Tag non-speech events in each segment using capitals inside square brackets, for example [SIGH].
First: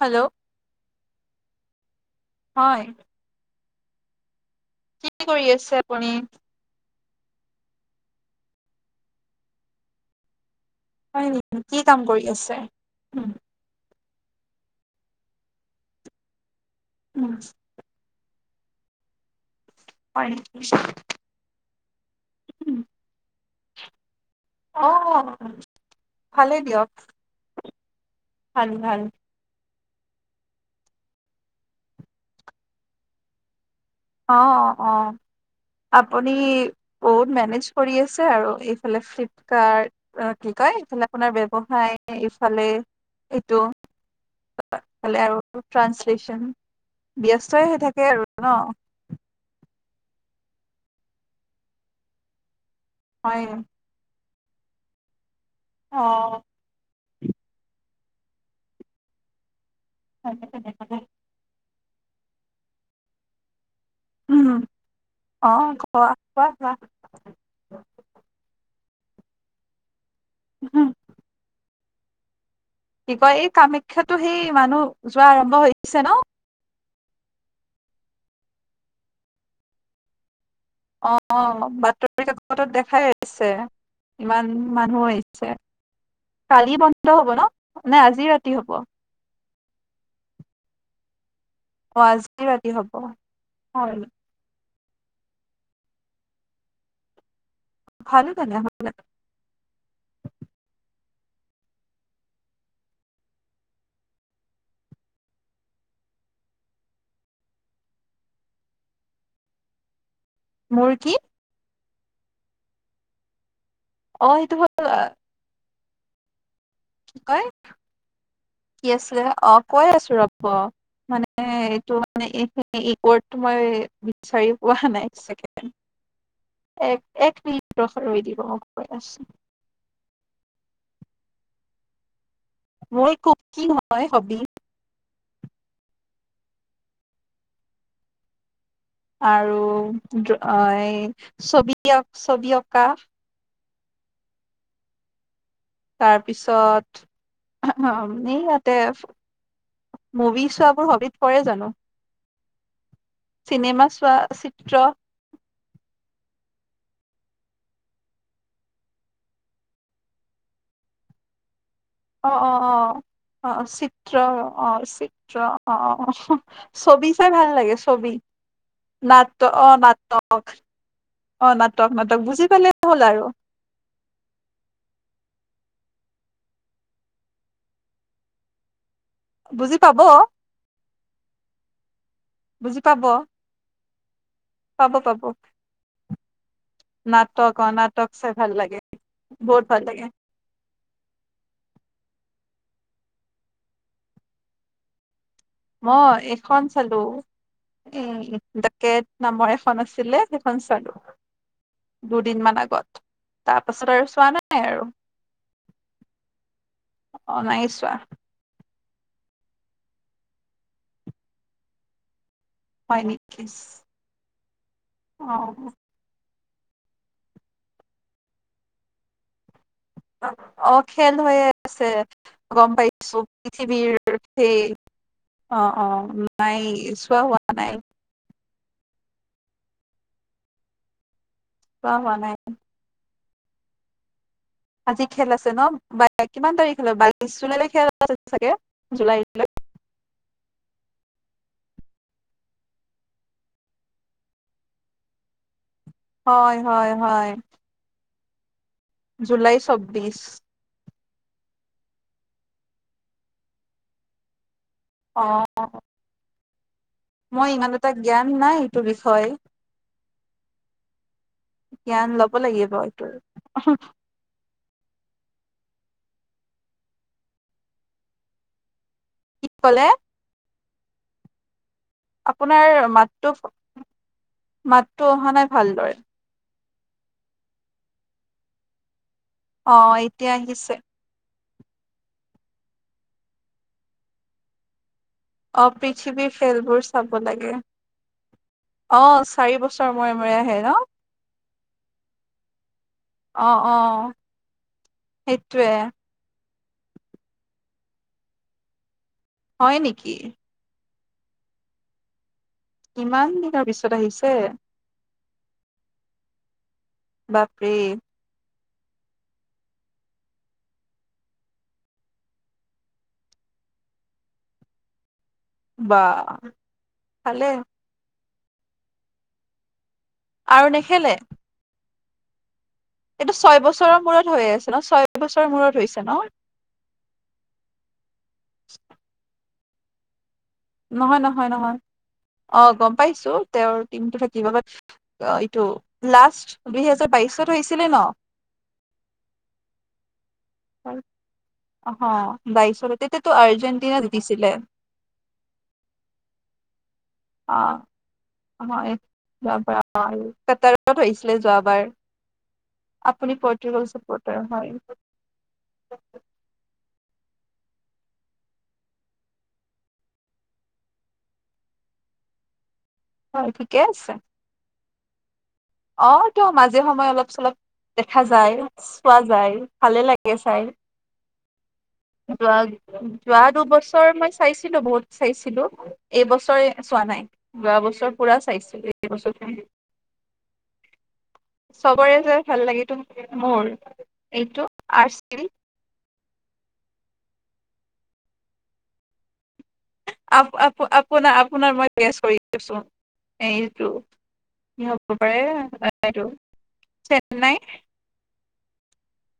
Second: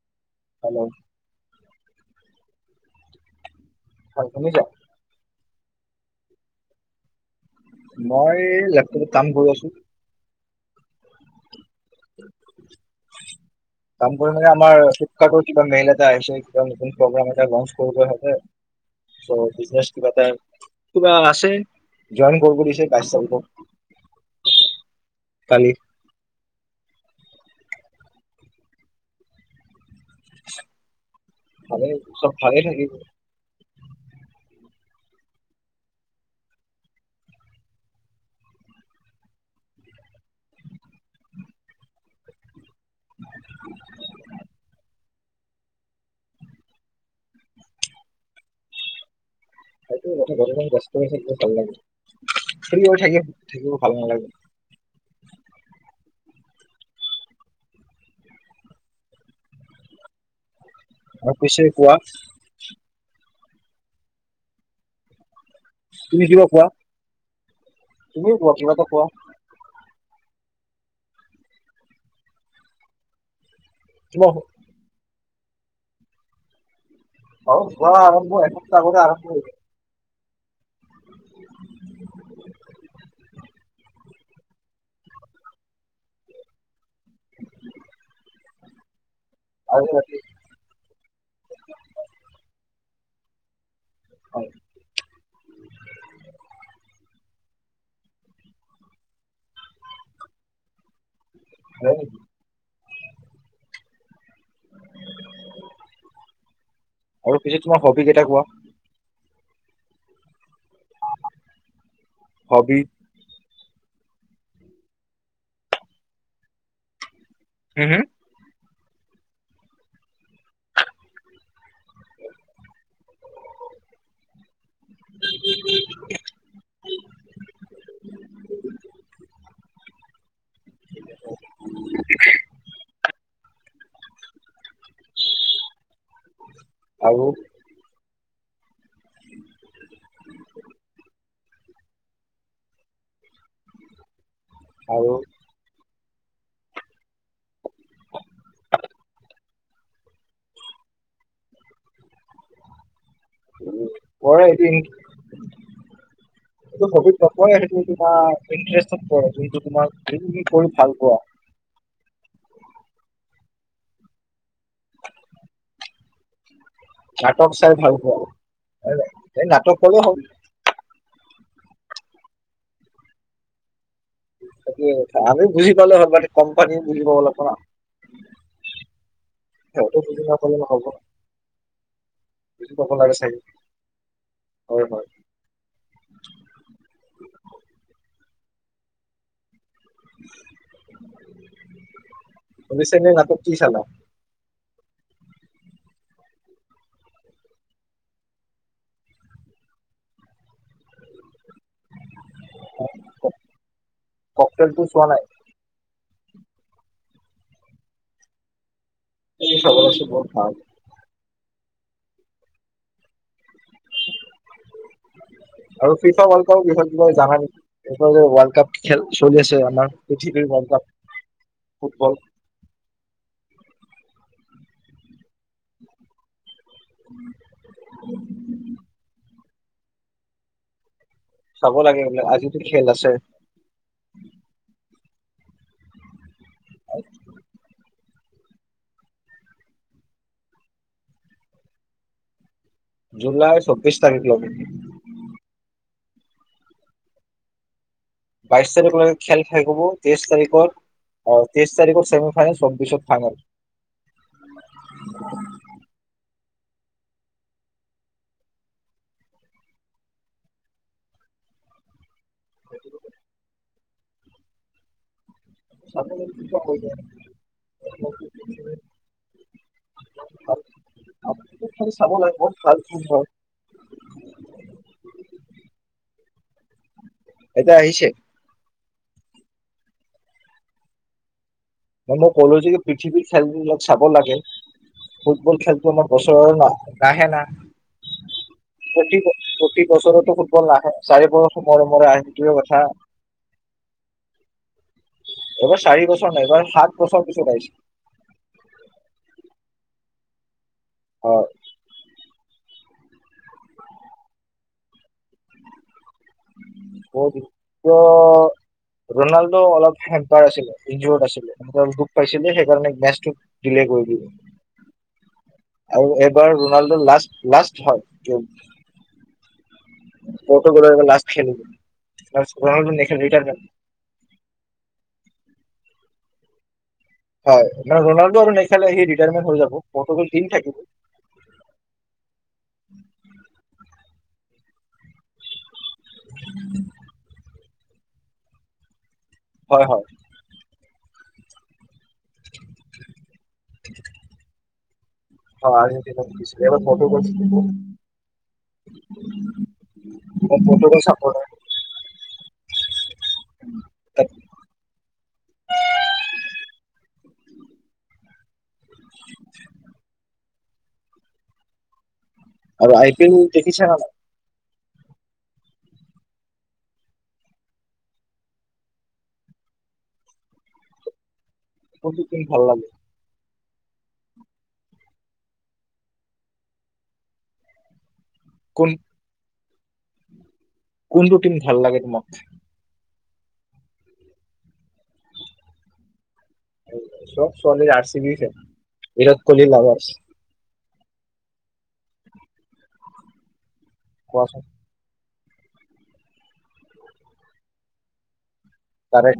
Hello hello. হয়। হয় শুনিছা। কি কৰি আছে আপুনি? মই লেপটপত কাম কৰি আছো। হয় নেকি। কি কাম কৰি আছে? কাম কৰি মানে আমাৰ ফিলিপ-ৰ্কাট কিবা মেইল এটা আহিছে। এ নতুন প্ৰগ্ৰাম এটা লঞ্চ কৰিব লাগে। বিজনেছ কিবা এটা হয় নেকি কিবা আছে। জইন কৰিব দিছে বাইছ তাৰিখৰ অ'অ' ভালেই দিয়ক। ভাল, ভাল। ভালেই চব ভালেই থাকিব। অ' অ' আপুনি বহুত মেনেজ কৰি আছে আৰু এইফালে ফ্লিপকাৰ্ট কি কয় এইফালে আপোনাৰ ব্যবসায় এইফালে সেইটো খালে আৰু ট্ৰাঞ্চলে্চন ব্যস্তই হৈ থাকে আৰু ন সেই টো কথা ঘৰত আৰু ব্যস্ত হৈ থাকিলে ভাল লাগে। ফিৰি হৈ হয় থাকিব ভাল নালাগে। অ হয় তাকে তাকে অ'পিছে কোৱা উম। অ কোৱা তুমি কিবা কোৱা, তুমিয়ে কোৱা কিবা এটা কোৱা। হম [UNINTELLIGIBLE] িক [UNINTELLIGIBLE] এই আাম শিক্ষাতো তোমাৰ সেই মানুহ যোৱা আৰম্ভছে ন? হ, আৰমভ এক্ত আৰৰামভ [UNINTELLIGIBLE] অঁ বাতৰি কাকতত দেখাই আছে, ইমান মানুহ আহিছে, কালি বন্ধ হব ন নে আজি ৰাতি হব? আজি ৰাতি। অঁ হয় হয় [INAUDIBLE] ভাল জানে ভাল [UNINTELLIGIBLE] হয় [INAUDIBLE] আৰু পিছে তোমাৰ হবি কেটা কোৱা! মোৰ কি? হবি? অঁ সেইটো হয় [UNINTELLIGIBLE] বাৰু তেইত [UNINTELLIGIBLE] হম হম কি আছিল, অঁ কৈ আছো ৰব, মানে এইটো মানে ৰিপোৰ্ট, মই বিচাৰি ও অহা নাই, এক ছেকেণ্ড, এক মিনিট ৰহ চুন ৰৈ দিব, মই গৈ আছো। [INAUDIBLE] মোৰ খুব কি হয় হবি [UNINTELLIGIBLE] আৰু? আৰু, ছবি অঁকা আৰু? তাৰ পিছত, ইয়াতে, মুভি চোৱাবোৰ হবিত পৰে জানো? চিনেমা চোৱা প দি চিত্ৰ [UNINTELLIGIBLE] সেইটো হবিত নপৰে, সেইটো তোমাৰ ইন্তাৰেষ্টত পৰে, জনটো তোমাৰ, কি কৰি ভাল পোৱা। অহ-অহ-অহ, অহ চিত্ৰ, অহ চিত্ৰ, অহ-অহ ছবি চাই ভাল লাগে ছবি, এই নাট অঁ'হ নাটক ক'লে হ'ল নাটক। অঁ নাটক নাটক, বুজি পালেই হ'ল আৰু। হেইটোৱে কথা, আমি বুজি পালো হল বাত কোম্পানী বুজি পাব লাগিব না [UNINTELLIGIBLE] সিহঁতে বুজি নাপালে নহব, বুজি পাব লাগে চাগে। হয় হয় পাব-পাব, নাটক অঁ, নাটক চাই ভাল লাগে। বহুত ভাল লাগে। হুনিছেনে নাটক কি চালা? মই এইখন চালো, এ ডাকেত নামৰ এখন আছিলে, সেইখন চালো। দুদিন মান আগত, তাৰ পাছত আৰু চোৱা নাই ককটেল টো আৰু। চোৱা নাই অঁ নাই চোৱা। সব আছ বত ভাল [UNINTELLIGIBLE] হয় নেকি? অ আৰু ফিচা বিষয়ত কিবা জানা নেকি ইফালে ৱাৰ্ল্ড কাপ খেল চলি আছে আমাৰ পৃথিৱীৰ ৱৰ্ল্ড অ কাপ খেল হৈ আছে ফুটবল গম পাইছো পৃথিৱীৰ সেই অ অ নাই চোৱা হোৱা নাই চাব চোৱা লাগে হোৱা বোলে নাই আজিটো খেল আছে উ [UNINTELLIGIBLE] আজি খেল আছে নহ কিমান তাৰিখলৈ বাইছ জুলাই লৈকে আৰু খেল চাগে জুলাই এবিলাক জুলাই ছব্বিশ তাৰিখ লৈকে হয় হয় হয় বাইশ তাৰিখলৈ খেল জুলাই খেলব চৌব্বিশ তেইশ তাৰিখত অ তেইছ তাৰিখত ছেমি ফাইনেল চব্বিশত ফাইনেল। অহ মই ইমান এটা জ্ঞান নাই এইটো বিষয়ে জ্ঞান লব হ'ব লাগিব এইটো উম হো চব হৈ যায় কি কলে? হয় অ [UNINTELLIGIBLE] লাগে বহুত আপোনাৰ ভাল খেল মাতটো মাতটো অহা নাই ভালদৰে। এতিয়া আহিছে। অ এতিয়া আহিছে। ম মই কলো যে পৃথিৱীৰ খেলবিলাক চাব লাগে। ফুটবল অ খেলটো আমাৰ পৃথিৱীৰ খেলবোৰ বছৰে চাব নাহে না লাগে অ প্ৰতি চাৰি প্ৰতি বছৰ মূৰে বছৰতো মূৰে আহে ফুটবল ন নাহে চাৰি বছৰৰ মূৰে মূৰে আহে সেইটোৱে কথা অ অ সেইটোৱে এইবাৰ চাৰি বছৰ নাই এইবাৰ সাত বছৰ পিছত আহিছে হয় নেকি হয় কিমান দিনৰ পিছত আহিছে? কবিংশ বাপৰে [UNINTELLIGIBLE] ৰনাল্ডো অলপ হেম্পাৰ আছিলে নিউ আছিলে দুখ পাইছিলে সেইকাৰণে মেচটো দিলে কৰি দিব বা আৰু এবাৰ ৰোনাল্ডো ভালে লাষ্ট লাষ্ট হয় টো আৰু পৰ্তুগাল এইবাৰ নেখেলে লাষ্ট খেলিম। তাৰপাছত। এইটো ছয় বছৰৰ মূৰত হৈয আছে ন ছয় বছৰৰ মূৰত হৈছে ন হয় মানে ৰোনাল্ডো আৰু নেখালে সি ৰিটায়াৰমেট হৈ যাব। [UNINTELLIGIBLE] ব ত [UNINTELLIGIBLE] নহয় নহয় নহয় অ গম পাইছো তেওঁৰ টীমটো থা কি বাবা এইটো লাষ্ট দুই হোজাৰ বাইশত ছিলে ন হয় হয় হয় অ বাইছলৈ তেতিয়াতো আৰ্জেণ্টিনা জিকিছিলে অ আহিছিল এবাৰ ফটো কৰিছিল অ হয় যোৱাবাৰ মোৰ কাটাৰত ফটো চাব হৈছিলে যোৱাবাৰ আপুনি পৰ্ট্ৰিকেল চাপৰ্টাৰ হয় আৰু আই পি এল হয় ঠিকে দেখিছা না নাই আছে অ তো মাজে সময়ে অলপ চলপ দেখা যায় চোৱা যায় ভালে লাগে চাই কোনটো টিম ভাল লাগে যোৱা দুবছৰ মই চাইছিলো বহুত চাইছিলো এইবছৰ চোৱা নাই যোৱা বছৰ পুৰা চাই কোন ছিলো [UNINTELLIGIBLE] কোনটো টিম ভাল লাগে চবৰে তোমাক যে ভাল লাগেটো মোৰ এইটো আছিল চব ছোৱালী R C B Virat Kohli lover [UNINTELLIGIBLE] আ আ [UNINTELLIGIBLE] আপোনাক মই ৰেকুৱেস্ত কৰি আছো এই কোৱাছোন এহ নাই টো চেন্নাই তাৰে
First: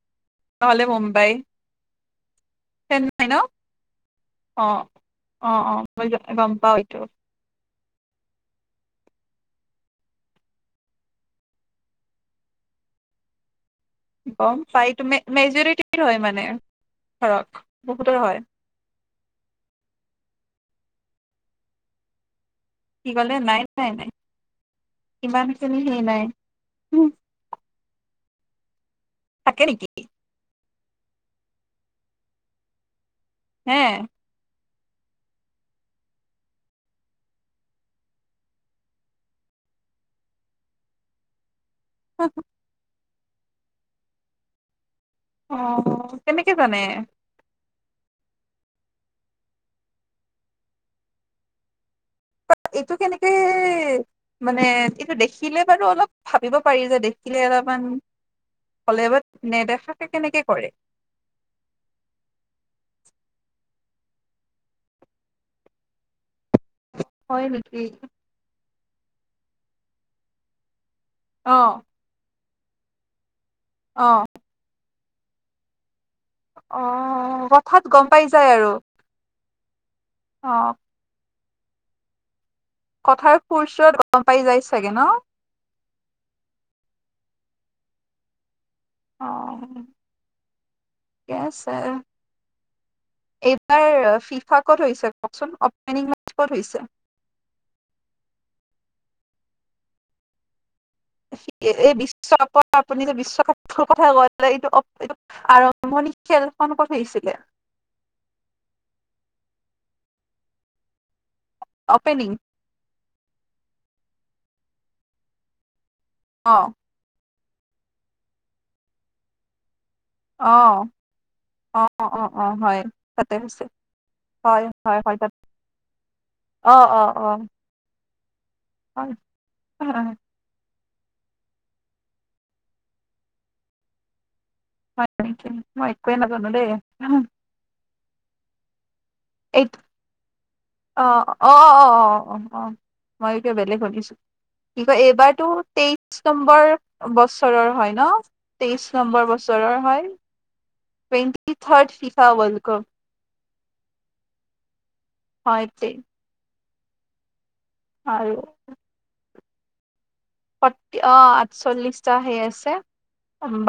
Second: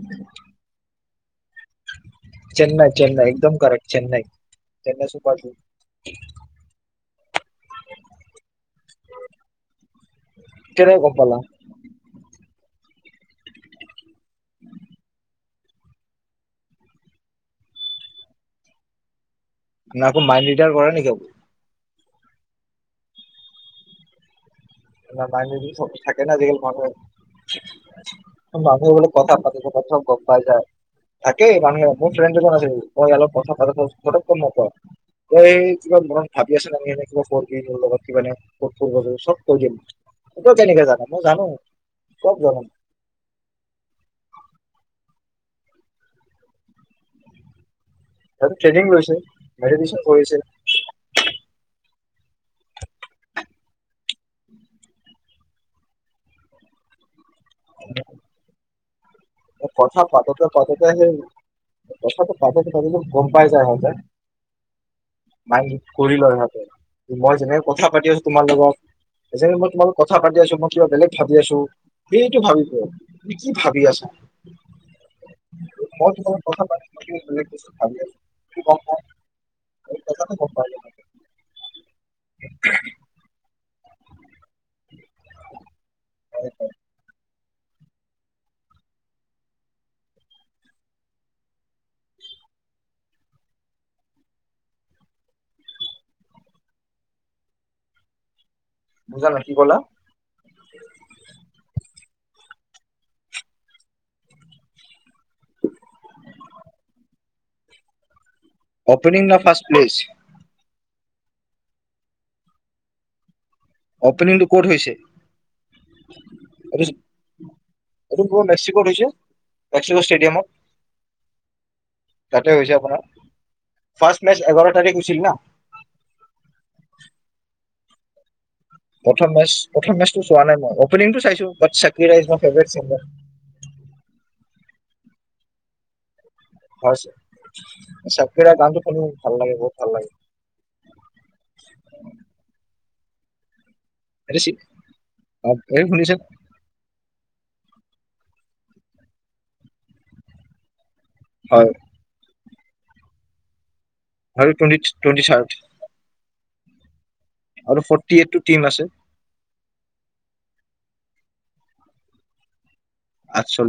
নহলে মুম্বাই চেন্নাই চেন্নাই একদম কৰেক্ত চেন্নাই অ চেন্নাই চুপাৰ অ টিম অ মই গম পাও এইটো কেনেকৈ গম পালা বম ফাইট ম [UNINTELLIGIBLE] এৰিতেদ হয় মানে ধৰক বহুতৰ হয় [UNINTELLIGIBLE] আপোনাৰো মাইণ্ড ৰিটায়াৰ কৰে নেকি অব কি ক'লে নাই নাই নাই ন মাই ইমান খিনি চব সেই থাকে নাই ন আজিকালি মান উম, [UNINTELLIGIBLE] তৰ মাকৰ বোলে কথা পাতি থাকে থকা নেকি চব গম পাই যায় থাকে মানুহে মোৰ ফ্ৰেণ্ড এজন আছে। অ অলব পইচা হে পালে ফোন নকৰে। এই কিবা মনত ভাবি আছে নি কিবা কৰবি কৰ লগত কত ফুৰ্বা যাব চব। কৈ দিম ত কেনেকে জানা মই জানো। খুব গৰম। [INAUDIBLE] অ কেনেকে জানে? ট্ৰেনিং লৈছে ভাৰিফিকেচন কৰিছে। এইটো কেনেকে মানে এইটো দেখি থাকিলে বাৰু অলপ ভাবিব পাৰি যে দেই। থিলে অলপমান হলে বা কথা নেদেখাকে কেনেকে কৰে? পাতোতে-পাতোতে সেই কথাটো পাতোতে প গম পাই যায় সঁতে মাই কৰি লয় হট, মই হয় যেনেক নেকি? কথা পাতি আছো তোমাৰ লগত সেই মই তোম কথা পাতি আছো মই কিব বেলেগ ভাতি আছো, অ', সেইটো ভাবি অও তুমি কি ভাবি আছা? অ', [UNINTELLIGIBLE] মই তোমাৰ কথা পাতি অ', আছো কথাত ভাবি গম আছোঁ পাই যায় তুমি আৰু গম পোৱানে কথাটো গম অ', পোৱা। চত পাই যাই চাগে ন। যাবা অ ঠিকে আছে এইবাৰ ফিফা ক'ত হৈছে কওকচোন অপেনিং ক'ত হৈছে? বুজা নাই কি কলা? এই বিশ্বকাপৰ আপুনি যে বিশ্বকাপ কথা ক' এইটো এইটো আৰম্ভণি খেল খন কত হৈছিলে? অপনিং নে ফাৰ্ষ্ট প্লেচ? অপেনিং। অ'পেনিংটো ক'ত হৈছে। অ, এইটো এইটো ক মে্সিকোত হৈছে। লক্ষ [UNINTELLIGIBLE] ষ্টেডিয়ম অঁ-অঁ-অঁ হয় তাতে হৈছে। ফাৰ্ষ্ট মেচ এঘাৰ তাৰিখ হয়-হয়-হয় হৈছিল ত না অঁ-অঁ-অঁ, প্ৰথম মেচ প্ৰথম হয়। মেচটো চোৱা নাই মই। অপেনিং টো চাইছোঁ বাত ছাকিৰা ফেভাৰিট চিংগাৰ। হয় [UNINTELLIGIBLE] মই একো ন হৈছে ছাকিৰাৰ গানো শুনি ভাল লাগে, বহুত ভাল লাগে। অহ, অ', অ', অ', অ', অ'। মইটো বলেগ কৰি এইটো চি কি কয় এইবাৰতো এই শুনিছে তেইশ নম্বৰ বছৰ বছৰৰ হয় ন? তেইশ নম্বৰ বছৰৰ হয়। টেণ্টি হয় থড শিফাৱল এক ভাল টোৱে-টুৱেন্টি থাৰ্ড তে আৰু ফৰ্টি এইটটো টিম আছে। সত অ', আঠচল্লিশটা সেই আছে।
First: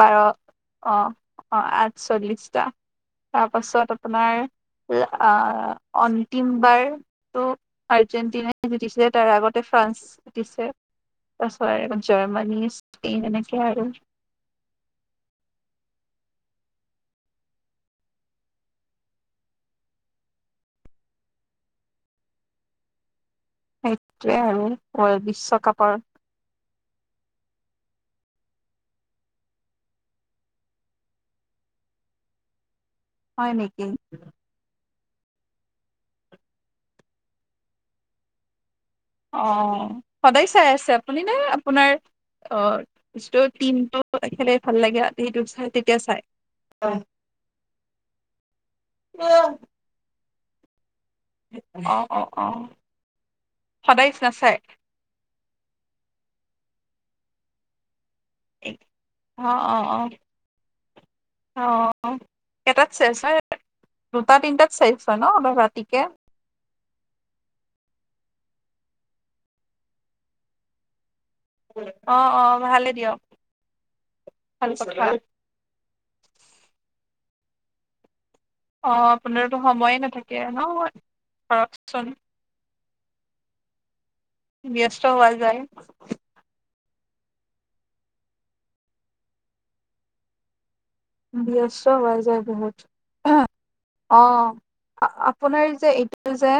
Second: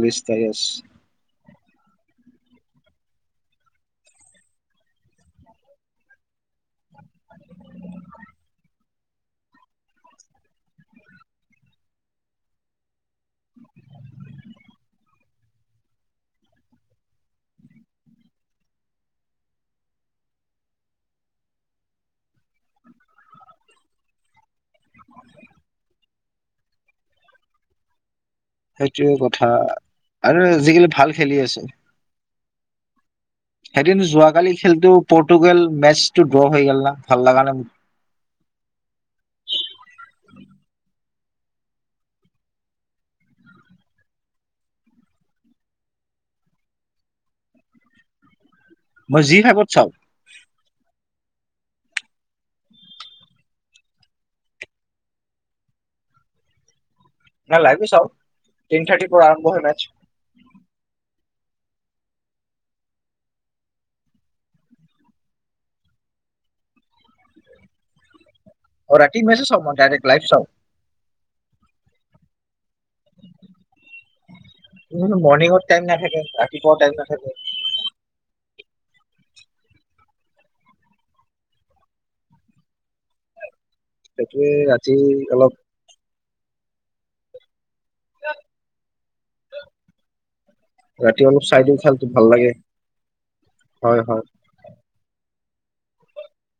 বাৰ অ', য়েছ অ', আঠচল্লিশ তাৰপাছত আপোনাৰ আহ অ তিমবাৰ তটো আৰ্জেণ্টিনাই জুতিছিল তাৰ আগতে ফ্ৰান্স দিছে। তাৰ জাৰ্মানী স্পেইন এনেকে আৰু। সেইটোৱে আৰু ৱৰ্ল্ড বিশ্বকাপৰ সেইটোৱে কথা আৰু আজিকালি ভাল খেলি আছে। হয় নেকি? সেইদিন যোৱাকালি খেলটো পৰ্তুগাল মেচটো ড্ৰ হৈ গল না ভাল লাগা না অ', সদায় চাই আছে আপুনি নে? আপোনাৰ আহ যি টিমটো খেলে, ভাল লাগে সেইটো চাই তেতিয়া চাই? মই যি ভাগত চাওঁ। অ', অ', অ', সদায় নাচাই। নাই লাইভ চাও। টেন থাৰ্টিৰ পৰা আৰম্ভ অ', হয় অ', মেচ। অ', অ', কেইটাত চেচ হয়? দুটা তিনিটাত চেজ হয় ন? অলপ ৰাতিকে। ৰাতি মেজ চাও মই ডাইৰেক্ট লাইভ চাও। অ', অ'। ভালে দিয়ক ভাল কথা মৰ্নিংত টাইম নাথাকে, ৰাতিপুৱাও টাইম নাথাকে। অ', আপুনাৰটো সময়ে নাথাকে ন? ধৰকচোন। সেইটোৱে ৰাতি ব্যস্ত হোৱা যায়। অলপ চ ৰাতি অলপ চাই দিওঁ ব্যস্ত খেলটো হোৱা ভাল যায় লাগে বহুত। অ', হয় আ হয় আপোনাৰ যে এইটো যে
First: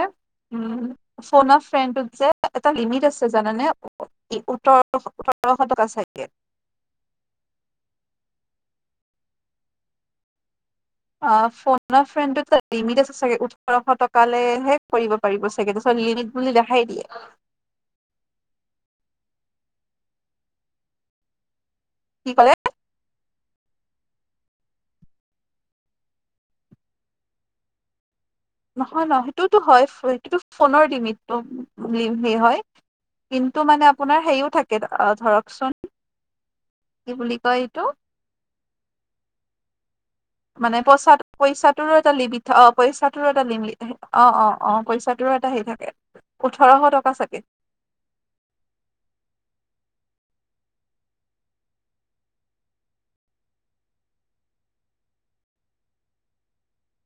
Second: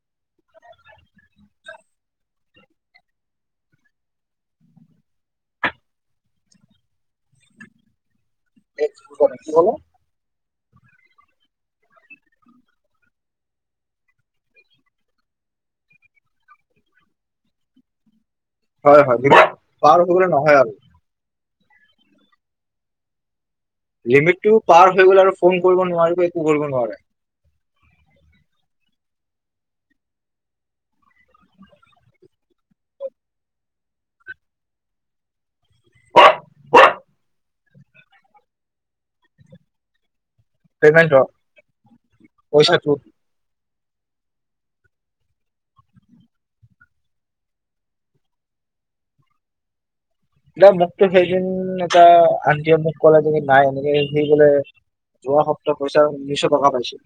ফোন এ ফ্ৰেইণ্ড টো যে এটা লিমিট আছে জানে নে? উঠৰশ টকা চাগে। এই কি কি হলো। অ', ফোনৰ ফেণ্ত লিমিট আছে চাগে ওঠৰশ টকালেহে কৰিব পাৰিব চাগে তাৰপিচত লিমিট বুলি লখাই দিয়ে। হয় হয় পাৰ হবলে নহয় আৰু কি ক'লে লিমিটটো পাৰ হৈ গ'ল আৰু ফোন কৰিব নোৱাৰিব একো কৰিব নোৱাৰে নহয় নহয় সেইটোতো হয় সেইটো ফোনৰ লিমিটটো হয় কিন্তু মানে আপোনাৰ হেৰিও থাকে আ ধৰকচোন কি বুলি কয় এইটো মানে পইচা পেমেন্টৰ পইচাটোৰো এটা লিমি অ পইচাটো পইচা টোৰো এটা লিমি অ অ অ পইচাটোৰো এটা হেই থাকে ওঠৰশ টকা চাগে না মোকতো সেইদিন এটা আনটিয়ে মোক ক'লে যে নাই এনেকে সি বোলে যোৱা সপ্তাহ পইচা উনৈশ টকা পাইছে